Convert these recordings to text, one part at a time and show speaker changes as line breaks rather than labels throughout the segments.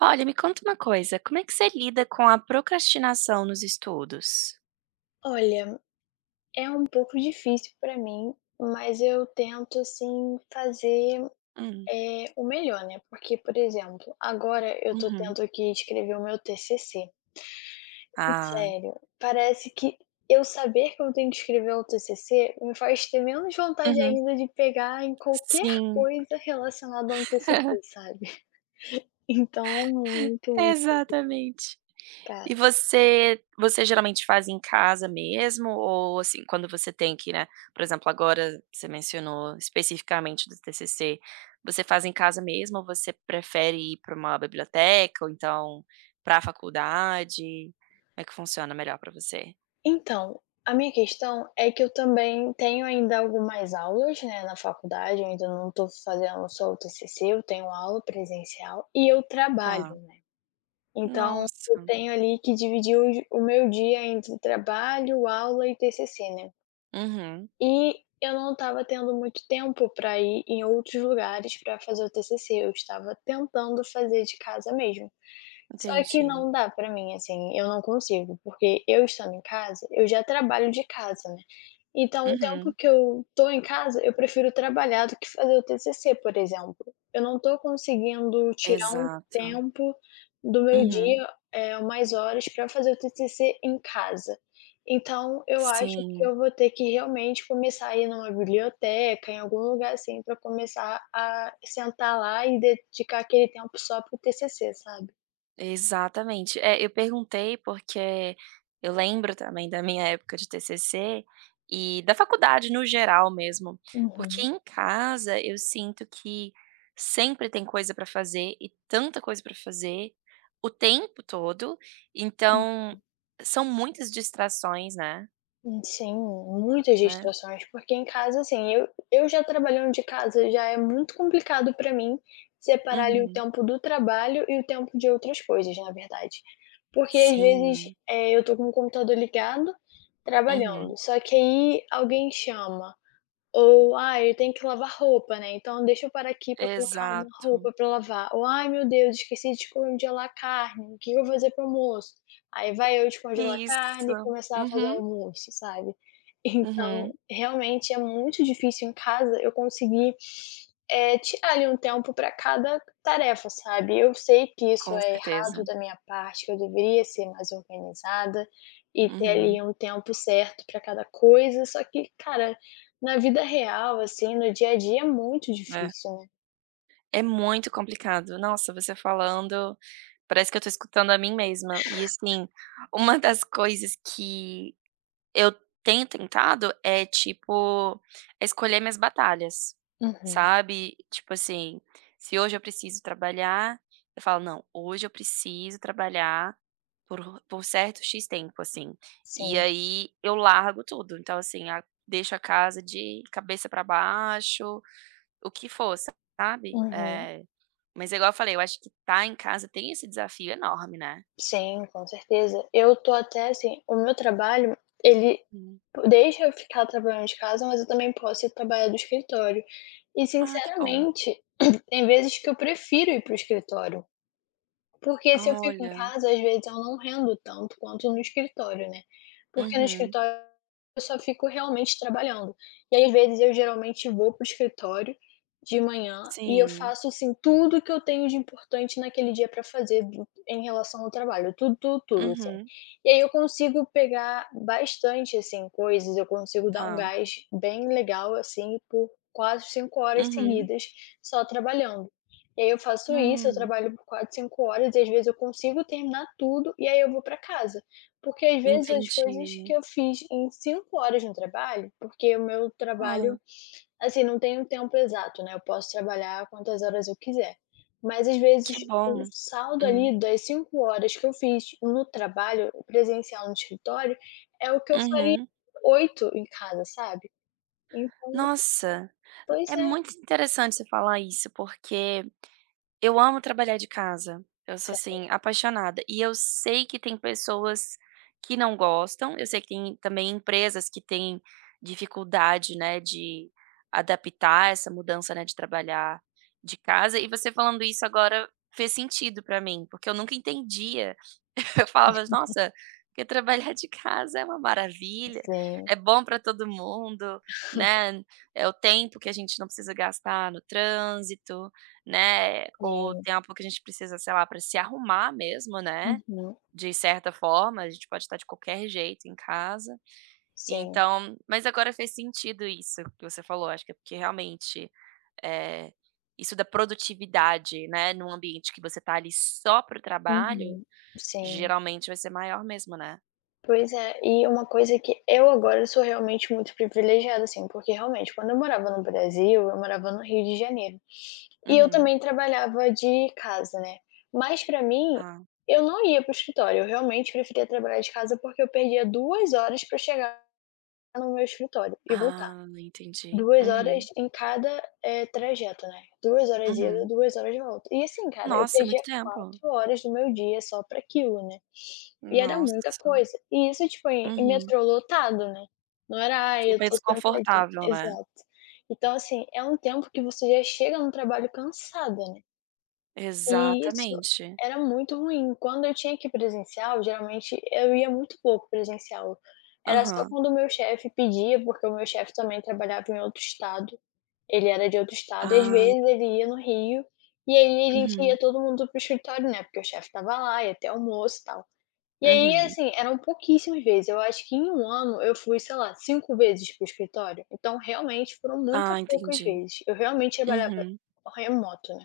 Olha, me conta uma coisa, como é que você lida com a procrastinação nos estudos?
Olha, é um pouco difícil pra mim, mas eu tento, assim, fazer,
Hum,
o melhor, né, porque, por exemplo, agora eu tô
uhum.
tendo que escrever o meu TCC.
Ah,
Sério, parece que eu saber que eu tenho que escrever o TCC me faz ter menos vontade
uhum,
ainda de pegar em qualquer
sim,
coisa relacionada a um TCC, sabe. Então é muito, muito.
exatamente. E você geralmente faz em casa mesmo ou, assim, quando você tem que, né, por exemplo, agora você mencionou especificamente do TCC, você faz em casa mesmo ou você prefere ir para uma biblioteca ou então para a faculdade? Como é que funciona melhor para você?
Então, a minha questão é que eu também tenho ainda algumas aulas, né, na faculdade, eu ainda não estou fazendo só o TCC, eu tenho aula presencial e eu trabalho,
Tá,
né. Então, eu
nossa,
tenho ali que dividir o meu dia entre trabalho, aula e TCC, né.
uhum.
E eu não estava tendo muito tempo para ir em outros lugares para fazer o TCC, eu estava tentando fazer de casa mesmo. Só que
Entendi.
não dá pra mim, assim, eu não consigo, porque eu estando em casa, eu já trabalho de casa, né. Então o tempo
Uhum.
que eu tô em casa, eu prefiro trabalhar do que fazer o TCC, por exemplo. Eu não tô conseguindo tirar um
Exato.
tempo do meu
Uhum.
dia, umas horas pra fazer o TCC em casa. Então eu acho que
Sim,
eu vou ter que realmente começar a ir numa biblioteca, em algum lugar assim, pra começar a sentar lá e dedicar aquele tempo só para o TCC, sabe.
exatamente. É, eu perguntei porque eu lembro também da minha época de TCC e da faculdade no geral mesmo, porque
Uhum.
em casa eu sinto que sempre tem coisa para fazer e tanta coisa para fazer o tempo todo, então são muitas distrações, né,
Sim, muitas
né.
distrações, porque em casa, assim, eu já trabalhando de casa, já é muito complicado pra mim separar ali o
Uhum.
tempo do trabalho e o tempo de outras coisas, na verdade. Porque às vezes,
Sim,
eu tô com o computador ligado,
uhum.
trabalhando, só que aí alguém chama. Ou: ah eu tenho que lavar roupa, né, então deixa eu parar aqui pra colocar uma
Exato.
roupa pra lavar". Ou: "Ai, meu Deus, esqueci de descongelar a carne, o que eu vou fazer para almoço?". Aí vai eu descongelar a carne e
Isso.
começar a fazer
Uhum,
almoço, sabe.
uhum.
Então, realmente é muito difícil em casa eu conseguir, tirar ali um tempo para cada tarefa, sabe. Eu sei que isso
Com
é errado
certeza.
da minha parte, que eu deveria ser mais organizada e ter
Uhum.
ali um tempo certo para cada coisa, só que, cara, na vida real, assim, no dia a dia é muito
É.
difícil, né.
É muito complicado. Nossa, você falando, parece que eu tô escutando a mim mesma. E assim, uma das coisas que eu tenho tentado é, tipo, escolher minhas batalhas,
Uhum.
sabe? Tipo assim, se hoje eu preciso trabalhar, eu falo: "Não, hoje eu preciso trabalhar por certo X tempo, assim". E
Sim.
aí eu largo tudo, então assim, a deixo a casa de cabeça para baixo, o que for, sabe.
Uhum.
Mas é igual eu falei, eu acho que estar em casa tem esse desafio enorme, né.
Sim, com certeza. Eu tô até assim, o meu trabalho, ele
Hum.
deixa eu ficar trabalhando de casa, mas eu também posso ir trabalhar do escritório. E
Ah, que bom.
sinceramente, tem vezes que eu prefiro ir para o escritório. Porque se eu fico em
Olha.
casa, às vezes eu não rendo tanto quanto no escritório, né. Porque no
Uhum.
escritório eu só fico realmente trabalhando. E aí, às vezes, eu geralmente vou pro escritório de manhã e eu
Sim.
faço, assim, tudo que eu tenho de importante naquele dia para fazer do em relação ao trabalho, tudo, tudo, tudo, assim.
Uhum.
E aí eu consigo pegar bastante, assim, coisas, eu consigo dar um
Tá.
gás bem legal, assim, por quase 5 horas
Uhum.
seguidas só trabalhando. E aí eu faço isso, eu
Hum.
trabalho por 4 5 horas e às vezes eu consigo terminar tudo e aí eu vou para casa. Porque às vezes as coisas que
Entendi.
eu fiz em 5 horas no trabalho, porque o meu trabalho,
Ah,
assim, não tem um tempo exato, né, eu posso trabalhar quantas horas eu quiser. Mas às vezes
que
o
bom.
saldo
Hum.
ali das 5 horas que eu fiz no trabalho presencial no escritório é o que eu faria
Uhum.
8 em casa, sabe. Então
Nossa,
pois
é
é.
muito interessante você falar isso, porque eu amo trabalhar de casa. Eu sou, assim, apaixonada. E eu sei que tem pessoas que não gostam, eu sei que tem também empresas que têm dificuldade, né, de adaptar essa mudança, né, de trabalhar de casa. E você falando isso agora fez sentido pra mim, porque eu nunca entendia. Eu falava: "Nossa, porque trabalhar de casa é uma maravilha,
Sim,
é bom pra todo mundo, né, é o tempo que a gente não precisa gastar no trânsito, né, ou o
sim.
tempo que a gente precisa, sei lá, para se arrumar mesmo, né,
Uhum,
de certa forma, a gente pode estar de qualquer jeito em casa".
sim.
Então mas agora fez sentido isso que você falou, acho que é porque realmente, é isso da produtividade, né, num ambiente que você tá ali só pro trabalho,
Uhum, sim.
geralmente vai ser maior mesmo, né.
Pois é, e uma coisa que eu agora sou realmente muito privilegiada, assim, porque realmente quando eu morava no Brasil, eu morava no Rio de Janeiro, e eu
Uhum.
também trabalhava de casa, né, mas pra mim,
Tá.
eu não ia pro escritório, eu realmente preferia trabalhar de casa, porque eu perdia 2 horas pra chegar no meu escritório e voltar.
Ah, entendi.
2 horas
Uhum,
em cada, trajeto, né. 2 horas ida,
uhum.
2 horas volta. E assim, cara, eu
Nossa, é
perdia
muito tempo.
4 horas do meu dia só pra aquilo, né. E era muita
Nossa.
coisa. E isso, tipo, em
Uhum.
metrô lotado, né. Não era: "Ai, eu
Super
tô sentadinha".
desconfortável, né.
Exato. Então, assim, é um tempo que você já chega no trabalho cansada, né. E isso
Exatamente.
era muito ruim. Quando eu tinha que ir presencial, geralmente eu ia muito pouco presencial. Era só
Aham.
quando o meu chefe pedia, porque o meu chefe também trabalhava em outro estado. Ele era de outro estado e às
Ah,
vezes ele ia no Rio, e aí a gente ia
uhum,
todo mundo pro escritório, né, porque o chefe estava lá, ia ter almoço e tal. E aí,
uhum.
assim, eram pouquíssimas vezes, eu acho que em um ano eu fui, sei lá, 5 vezes para o escritório, então realmente foram muito
Ah,
poucas
entendi.
vezes, eu realmente trabalhava
Uhum.
remoto, né.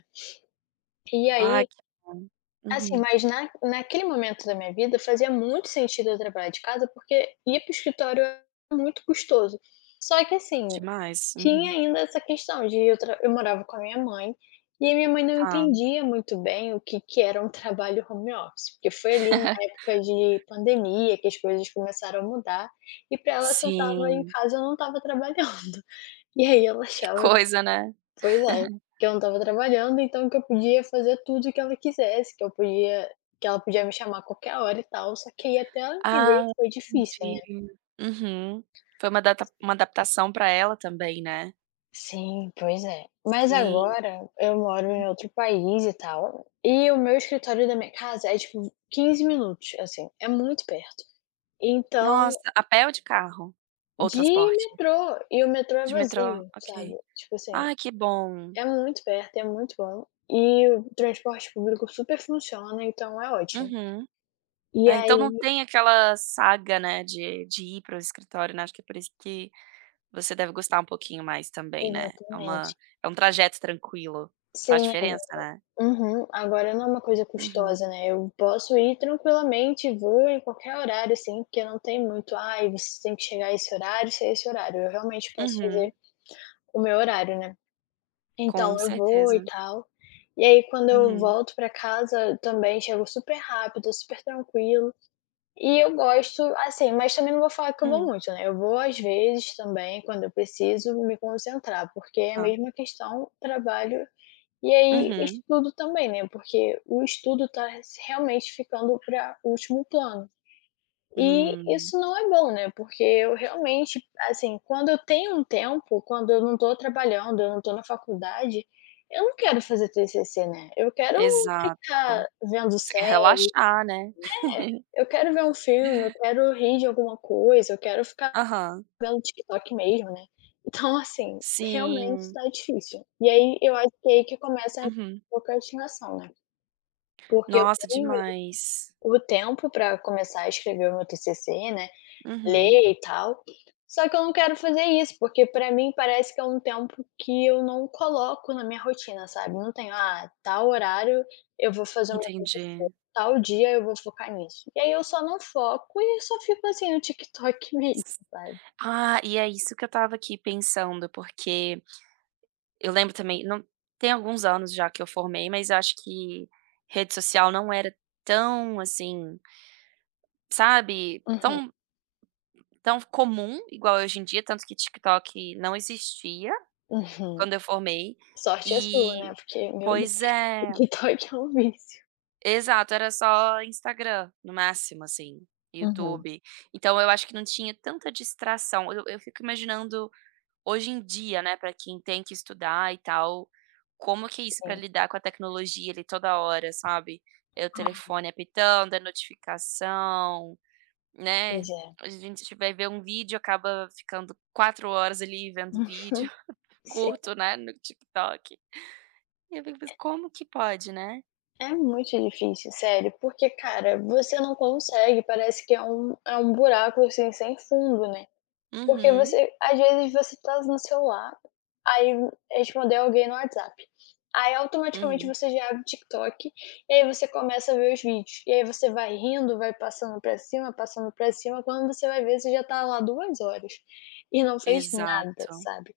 E
Ai,
aí,
que bom.
assim,
Uhum.
mas na naquele momento da minha vida fazia muito sentido eu trabalhar de casa, porque ir para o escritório é muito custoso. Só que assim,
Demais.
tinha
Uhum.
ainda essa questão de eu morava com a minha mãe, e a minha mãe não
Tá.
entendia muito bem o que que era um trabalho home office, porque foi ali na época de pandemia que as coisas começaram a mudar, e para ela se eu estava em
Sim.
casa eu não estava trabalhando. E aí ela
Que
achava que
coisa, né?
pois é, que eu não estava trabalhando, então que eu podia fazer tudo o que ela quisesse, que eu podia que ela podia me chamar a qualquer hora e tal, só que aí até ela entender
Ah,
foi difícil, né.
entendi. Uhum. Foi uma data uma adaptação para ela também, né?
Sim, pois é. Mas
Sim.
agora eu moro em outro país e tal, e o meu escritório da minha casa é, tipo, 15 minutos, assim, é muito perto. Então,
Nossa, a pé ou de carro? Ou
de
transporte?
metrô, e o metrô é
De metrô?
vazio, sabe.
Ok.
Tipo assim,
Ai, que bom.
é muito perto, é muito bom, e o transporte público super funciona, então é ótimo.
Uhum.
E
Ah, então
aí
não tem aquela saga, né, de ir para o escritório, né, acho que é por isso que você deve gostar um pouquinho mais também, né. É
exatamente.
uma é um trajeto tranquilo, faz
Sim,
diferença, né.
uhum. Agora não é uma coisa
Uhum,
custosa, né, eu posso ir tranquilamente, vou em qualquer horário, assim, porque não tem muito: "Ai, você tem que chegar a esse horário, ser esse horário", eu realmente posso
uhum,
fazer o meu horário, né.
com
Então eu vou e
certeza.
tal, e aí quando eu
Uhum,
volto pra casa também chego super rápido, super tranquilo, e eu gosto, assim, mas também não vou falar que eu vou
hum,
muito, né, eu vou às vezes também, quando eu preciso me concentrar, porque é a
tá.
mesma questão trabalho e aí,
Uhum,
estudo também, né? Porque o estudo está realmente ficando para último plano. E
hum,
isso não é bom, né? Porque eu realmente, assim, quando eu tenho um tempo, quando eu não estou trabalhando, eu não estou na faculdade, eu não quero fazer TCC, né? Eu quero
exato.
ficar vendo
Você quer
série,
relaxar, né.
eu quero ver um filme, eu quero rir de alguma coisa, eu quero ficar
Aham,
vendo TikTok mesmo, né? Então, assim, realmente
sim,
está difícil. E aí eu acho que é aí que começa a
uhum.
procrastinação, né? Porque eu
Nossa,
tenho ali
demais.
o tempo para começar a escrever o meu TCC, né,
Uhum,
ler e tal, só que eu não quero fazer isso, porque para mim parece que é um tempo que eu não coloco na minha rotina, sabe, não tenho: "Ah, tal horário eu vou fazer o meu TCC,
entendi.
tal dia eu vou focar nisso". E aí eu só não foco e só fico assim no TikTok mesmo, sabe.
Ah, e é isso que eu estava aqui pensando, porque eu lembro também, não tem alguns anos já que eu formei, mas acho que rede social não era tão assim, sabe,
Uhum,
tão comum igual é hoje em dia, tanto que TikTok não existia
uhum.
quando eu formei
Sorte é sua, né,
e
porque, meu Deus,
pois é,
TikTok é um vício.
exato, era só Instagram, no máximo, assim,
Uhum.
YouTube. Então eu acho que não tinha tanta distração. Eu fico imaginando hoje em dia, né, para quem tem que estudar e tal, como que é isso para
Sim,
lidar com a tecnologia ali toda hora, sabe? É o telefone apitando, é notificação, né?
pois é.
A gente vai ver um vídeo, acaba ficando 4 horas ali vendo
Uhum.
vídeo curto, né, no TikTok. E eu fico pensando: "Como que pode, né?".
É muito difícil, sério, porque, cara, você não consegue, parece que é um buraco, assim, sem fundo, né. Porque
Uhum,
você às vezes você tá no celular, aí responder alguém no WhatsApp, aí automaticamente
uhum.
você já abre o TikTok, e aí você começa a ver os vídeos, e aí você vai rindo, vai passando pra cima, quando você vai ver você já tá lá 2 horas, e não fez nada,
Exato,
sabe.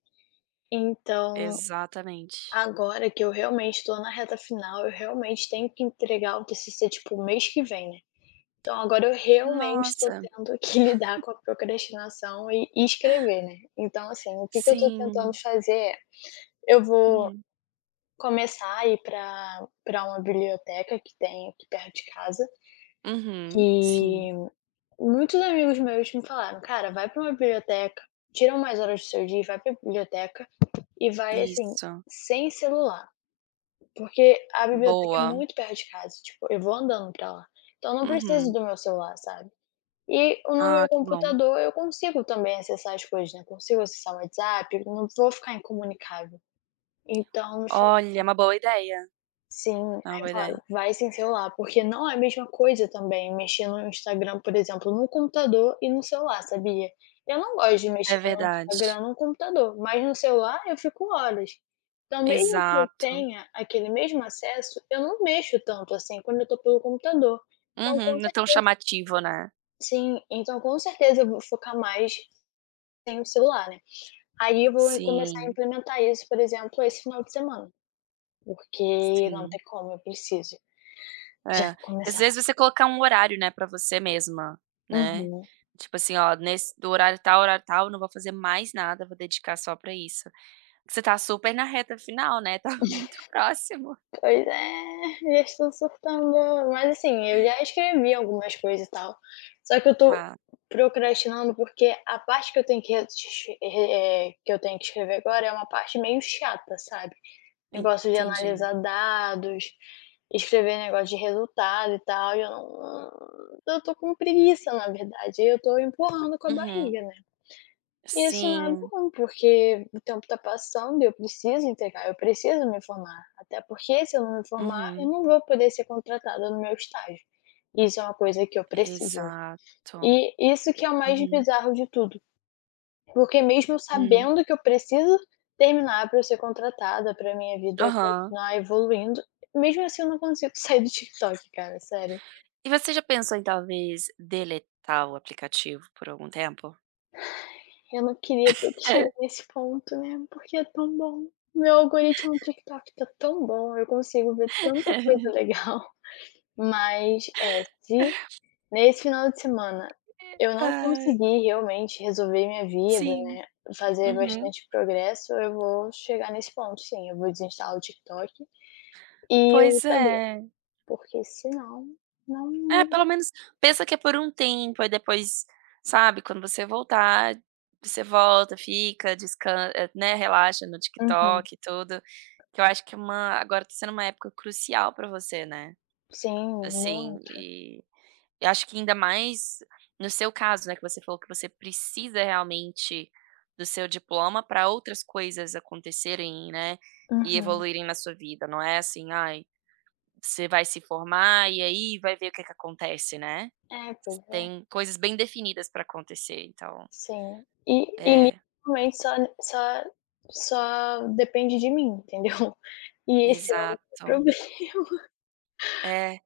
Então
exatamente.
agora que eu realmente tô na reta final, eu realmente tenho que entregar o TCC, tipo, o mês que vem, né. Então agora eu realmente tô
Nossa,
tendo que lidar com a procrastinação e escrever, né. Então, assim, o que que eu tô tentando
sim.
fazer é, eu vou
Uhum,
começar a ir pra uma biblioteca que tem aqui perto de casa,
uhum, sim,
que muitos amigos meus me falaram: "Cara, vai pra uma biblioteca, tira umas horas do seu dia e vai pra biblioteca e vai, assim,
isso.
sem celular". Porque a biblioteca é
Boa.
muito perto de casa, tipo, eu vou andando pra lá, então eu não preciso
Uhum.
do meu celular, sabe. E no
Ah,
meu
que bom.
computador eu consigo também acessar as coisas, né, consigo acessar o WhatsApp, não vou ficar incomunicável. Então me.
Olha, é uma boa ideia,
Sim,
é uma
aí
boa ideia.
fala: "Vai sem celular", porque não é a mesma coisa também mexer no Instagram, por exemplo, no computador e no celular, sabia? Eu não gosto de mexer
É
no Instagram
verdade.
no computador, mas no celular eu fico horas. Então mesmo que eu
Exato.
tenha aquele mesmo acesso, eu não mexo tanto assim quando eu tô pelo computador. Então
Uhum,
com
não é
cer
tão chamativo, né.
sim, então com certeza eu vou focar mais sem o celular, né. Aí eu vou começar a
Sim,
implementar isso, por exemplo, esse final de semana, porque não tem
sim.
como, eu preciso já
É. Às
começar.
vezes você colocar um horário, né, pra você mesma, né.
Uhum.
Tipo assim: "Ó, nesse do horário tal, não vou fazer mais nada, vou dedicar só pra isso". Você tá super na reta final, né, tá muito próximo.
Pois é, já estou surtando. Mas, assim, eu já escrevi algumas coisas e tal, só que eu tô
Tá,
procrastinando, porque a parte que eu tenho que que eu tenho que escrever agora é uma parte meio chata, sabe. Negócio de
entendi.
analisar dados, escrever negócio de resultado e tal, e eu não eu tô com preguiça, na verdade, e eu tô empurrando com a
Uhum.
barriga, né. Isso não é
Sim.
bom, porque o tempo está passando e eu preciso entregar, eu preciso me formar. Até porque se eu não me formar, eu
Uhum.
não vou poder ser contratada no meu estágio. Isso é uma coisa que eu preciso, né.
Exato.
E isso que é o mais
Uhum.
bizarro de tudo, porque mesmo
Hum.
sabendo que eu preciso terminar para eu ser contratada, para minha vida
Aham.
continuar evoluindo, mesmo assim eu não consigo sair do TikTok, cara, sério.
E você já pensou em talvez deletar o aplicativo por algum tempo?
Eu não queria ter que chegar nesse ponto, né, porque é tão bom. Meu algoritmo do TikTok tá tão bom, eu consigo ver tanta coisa legal, mas, é, se nesse final de semana eu não
Ai,
conseguir realmente resolver minha vida,
sim.
né, fazer
Uhum.
bastante progresso, eu vou chegar nesse ponto sim, eu vou desinstalar o TikTok e o
Pois
Instagram,
é.
porque senão não
É,
vai
pelo
dar.
menos pensa que é por um tempo, aí depois, sabe, quando você voltar, você volta, fica, descansa né, relaxa no
Uhum.
TikTok e tudo, que eu acho que é uma agora tá sendo uma época crucial pra você, né,
Sim,
assim,
muito.
e eu acho que ainda mais no seu caso, né, que você falou que você precisa realmente do seu diploma para outras coisas acontecerem, né, e
Uhum.
evoluírem na sua vida, não é assim: "Ai, você vai se formar e aí vai ver o que que acontece", né.
É, pois é.
Tem coisas bem definidas para acontecer, então
Sim. E
É,
literalmente só depende de mim, entendeu. E esse é o meu
exato.
problema.
É,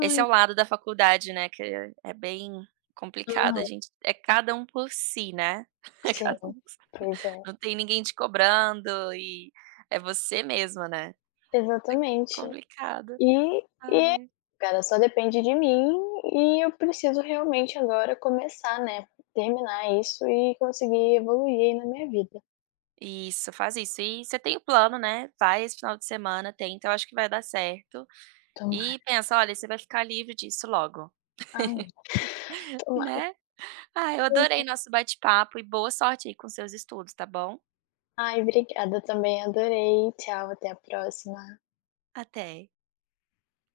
esse é o lado da faculdade, né, que é bem complicado,
Aham.
a gente é cada um por si, né. É
Sim.
cada um.
Pois é.
Não tem ninguém te cobrando e é você mesma, né.
Exatamente.
Complicado.
E é
Ai.
cara, só depende de mim e eu preciso realmente agora começar, né, terminar isso e conseguir evoluir aí na minha vida.
Isso, faz isso. E você tem o plano, né, vai esse final de semana, tenta, eu acho que vai dar certo. E
Tomara.
pensa: "Olha, você vai ficar livre disso logo",
Amém. Tomara.
né. Ah, eu adorei nosso bate-papo e boa sorte aí com seus estudos, tá bom?
Ai, obrigada também, adorei. Tchau, até a próxima.
Até.